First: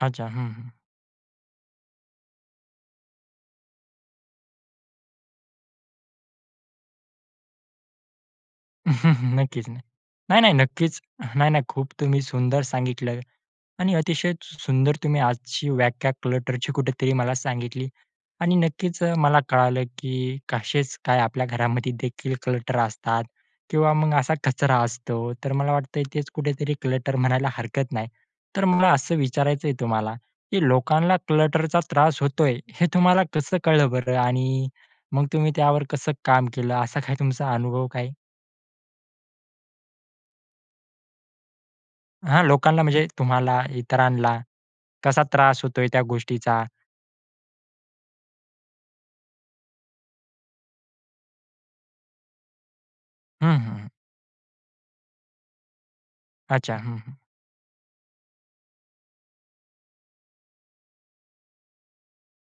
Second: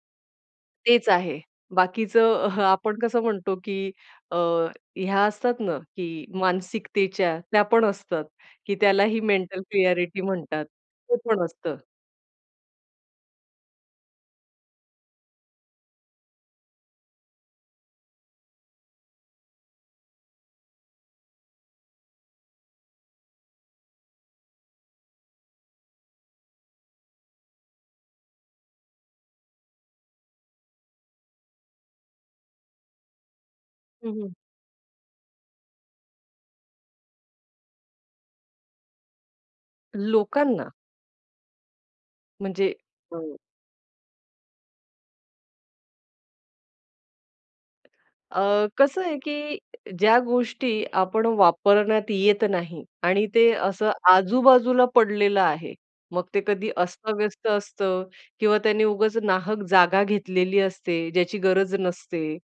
अच्छा. हं, हं. तेच आहे. बाकीचं अहं, आपण कसं म्हणतो, की अ, ह्या असतात ना? की मानसिकतेच्या, त्या पण असतात, की त्यालाही मेंटल नक्कीच ना, क्लिअरिटी नाही-नाही, म्हणतात. नक्कीच. ते पण नाही-नाही असतं. खूप तुम्ही सुंदर सांगितलं आणि अतिशय सुं सुंदर तुम्ही आजची व्याख्या क्लटरची कुठेतरी मला सांगितली आणि नक्कीच मला कळालं, की कसेच काय, आपल्या घरामध्ये देखील क्लटर असतात किंवा मग असा कचरा असतो. तर मला वाटतयं तेच कुठेतरी क्लटर म्हणायला हरकत नाही. तर मला असं विचारायचंय तुम्हाला? की लोकांना क्लटरचा त्रास होतोय. हे तुम्हाला कसं कळलं हं, बरं? हं. आणि मग तुम्ही त्यावर कसं काम केलं? असा काय तुमचा अनुभव काय? लोकांना. हा, म्हणजे, लोकांना म्हणजे अ, तुम्हाला, इतरांना, कसा त्रास होतोय त्या गोष्टीचा? अ, कसं आहे की ज्या गोष्टी आपण वापरण्यात येत नाही आणि ते हं, हं, हं. असं आजूबाजूला पडलेलं आहे. मग ते कधी अच्छा. हं, हं. अस्त-व्यस्त असतं किंवा त्यानी उगाच नाहक जागा घेतलेली असते. ज्याची गरज नसते.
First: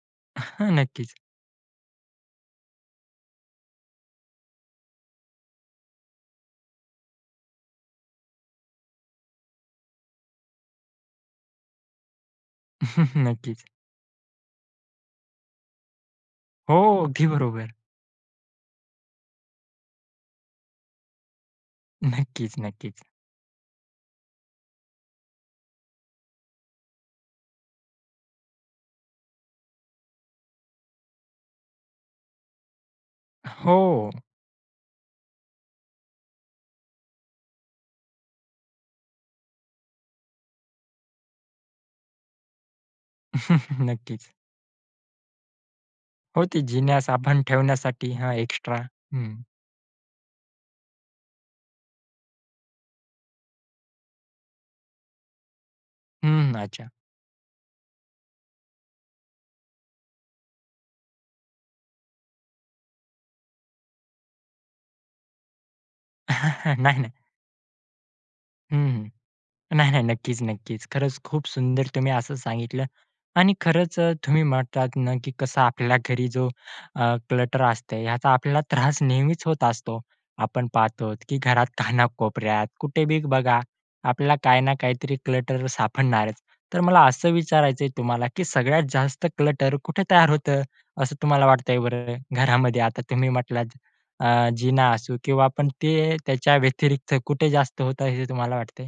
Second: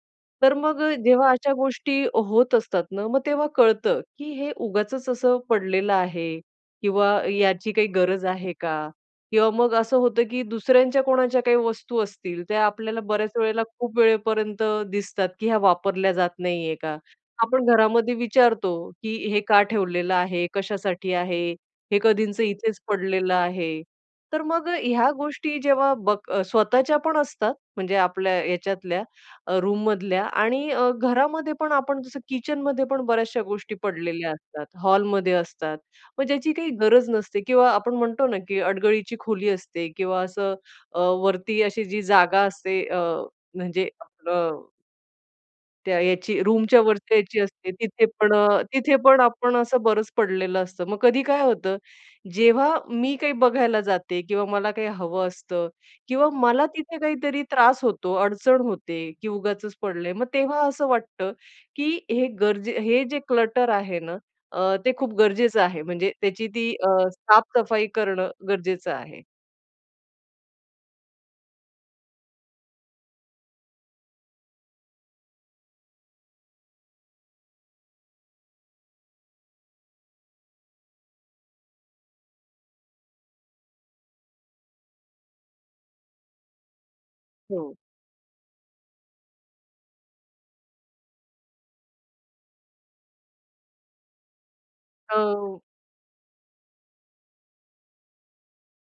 तर मग नक्कीच. जेव्हा अशा गोष्टी होत असतात ना, मग तेव्हा कळतं, की हे उगाचच असं पडलेलं आहे किंवा याची काही गरज आहे का? किंवा मग असं होतं, की दुसऱ्यांच्या कोणाच्या काही वस्तू असतील, त्या आपल्याला बऱ्याच वेळेला नक्कीच. खूप वेळेपर्यंत दिसतात, की ह्या वापरल्या जात हो, नाहीये का? अगदी आपण बरोबर. घरामध्ये विचारतो की "हे का ठेवलेलं आहे? कशासाठी आहे? हे कधींचं नक्कीच, इथेच नक्कीच. पडलेलं आहे." तर मग ह्या गोष्टी जेव्हा बघ स्वतःच्या पण असतात म्हणजे आपल्या ह्याच्यातल्या रूममधल्या आणि अ, घरामध्ये पण आपण जसं किचनमध्ये पण बऱ्याचशा गोष्टी हो. पडलेल्या असतात. हॉलमध्ये असतात. मग ज्याची काही गरज नसते किंवा आपण म्हणतो ना, की अडगळीची खोली असते किंवा असं अ, वरती अशी जी जागा असते. अ, म्हणजे नक्कीच. आपलं त्या याची हो, ती रूमच्या जिन्यास वरती जायची आपण असते. तिथे ठेवण्यासाठी. हा, पण अ, एक्स्ट्रा तिथे पण हं. आपण असं बरंच पडलेलं असतं. मग कधी काय होतं? जेव्हा मी काही बघायला जाते किंवा मला काही हवं असतं किंवा हम्म, मला अच्छा. तिथे काहीतरी त्रास होतो, अडचण होते, की उगाचच पडलंय. मग तेव्हा असं वाटतं की हे गरजे हे जे क्लटर आहे ना? अ, ते खूप गरजेचं आहे म्हणजे त्याची ती अ, नाही ना. साफ-सफाई करणं हं, गरजेचं हं. आहे. नाही, नाही. नक्कीच, नक्कीच, खरंच खूप सुंदर तुम्ही असं सांगितलं आणि खरंच तुम्ही म्हटलात ना, की कसं आपल्या घरी जो अ, क्लटर असते. याचा आपल्याला त्रास नेहमीच होत असतो. आपण पाहतोत की घरात कानाकोपऱ्यात कुठे बी बघा, आपल्याला काय ना काहीतरी क्लटर सापडणारच. तर मला असं हो. विचारायचंय तुम्हाला, की सगळ्यात जास्त क्लटर कुठे तयार होतं? असं तुम्हाला वाटतंय बरं? घरामध्ये आता तुम्ही म्हटलात, अ, जिना अ, असू किंवा हो. आपण ते, त्याच्या व्यतिरिक्त कुठे जास्त होत आहे? हे तुम्हाला वाटतंय?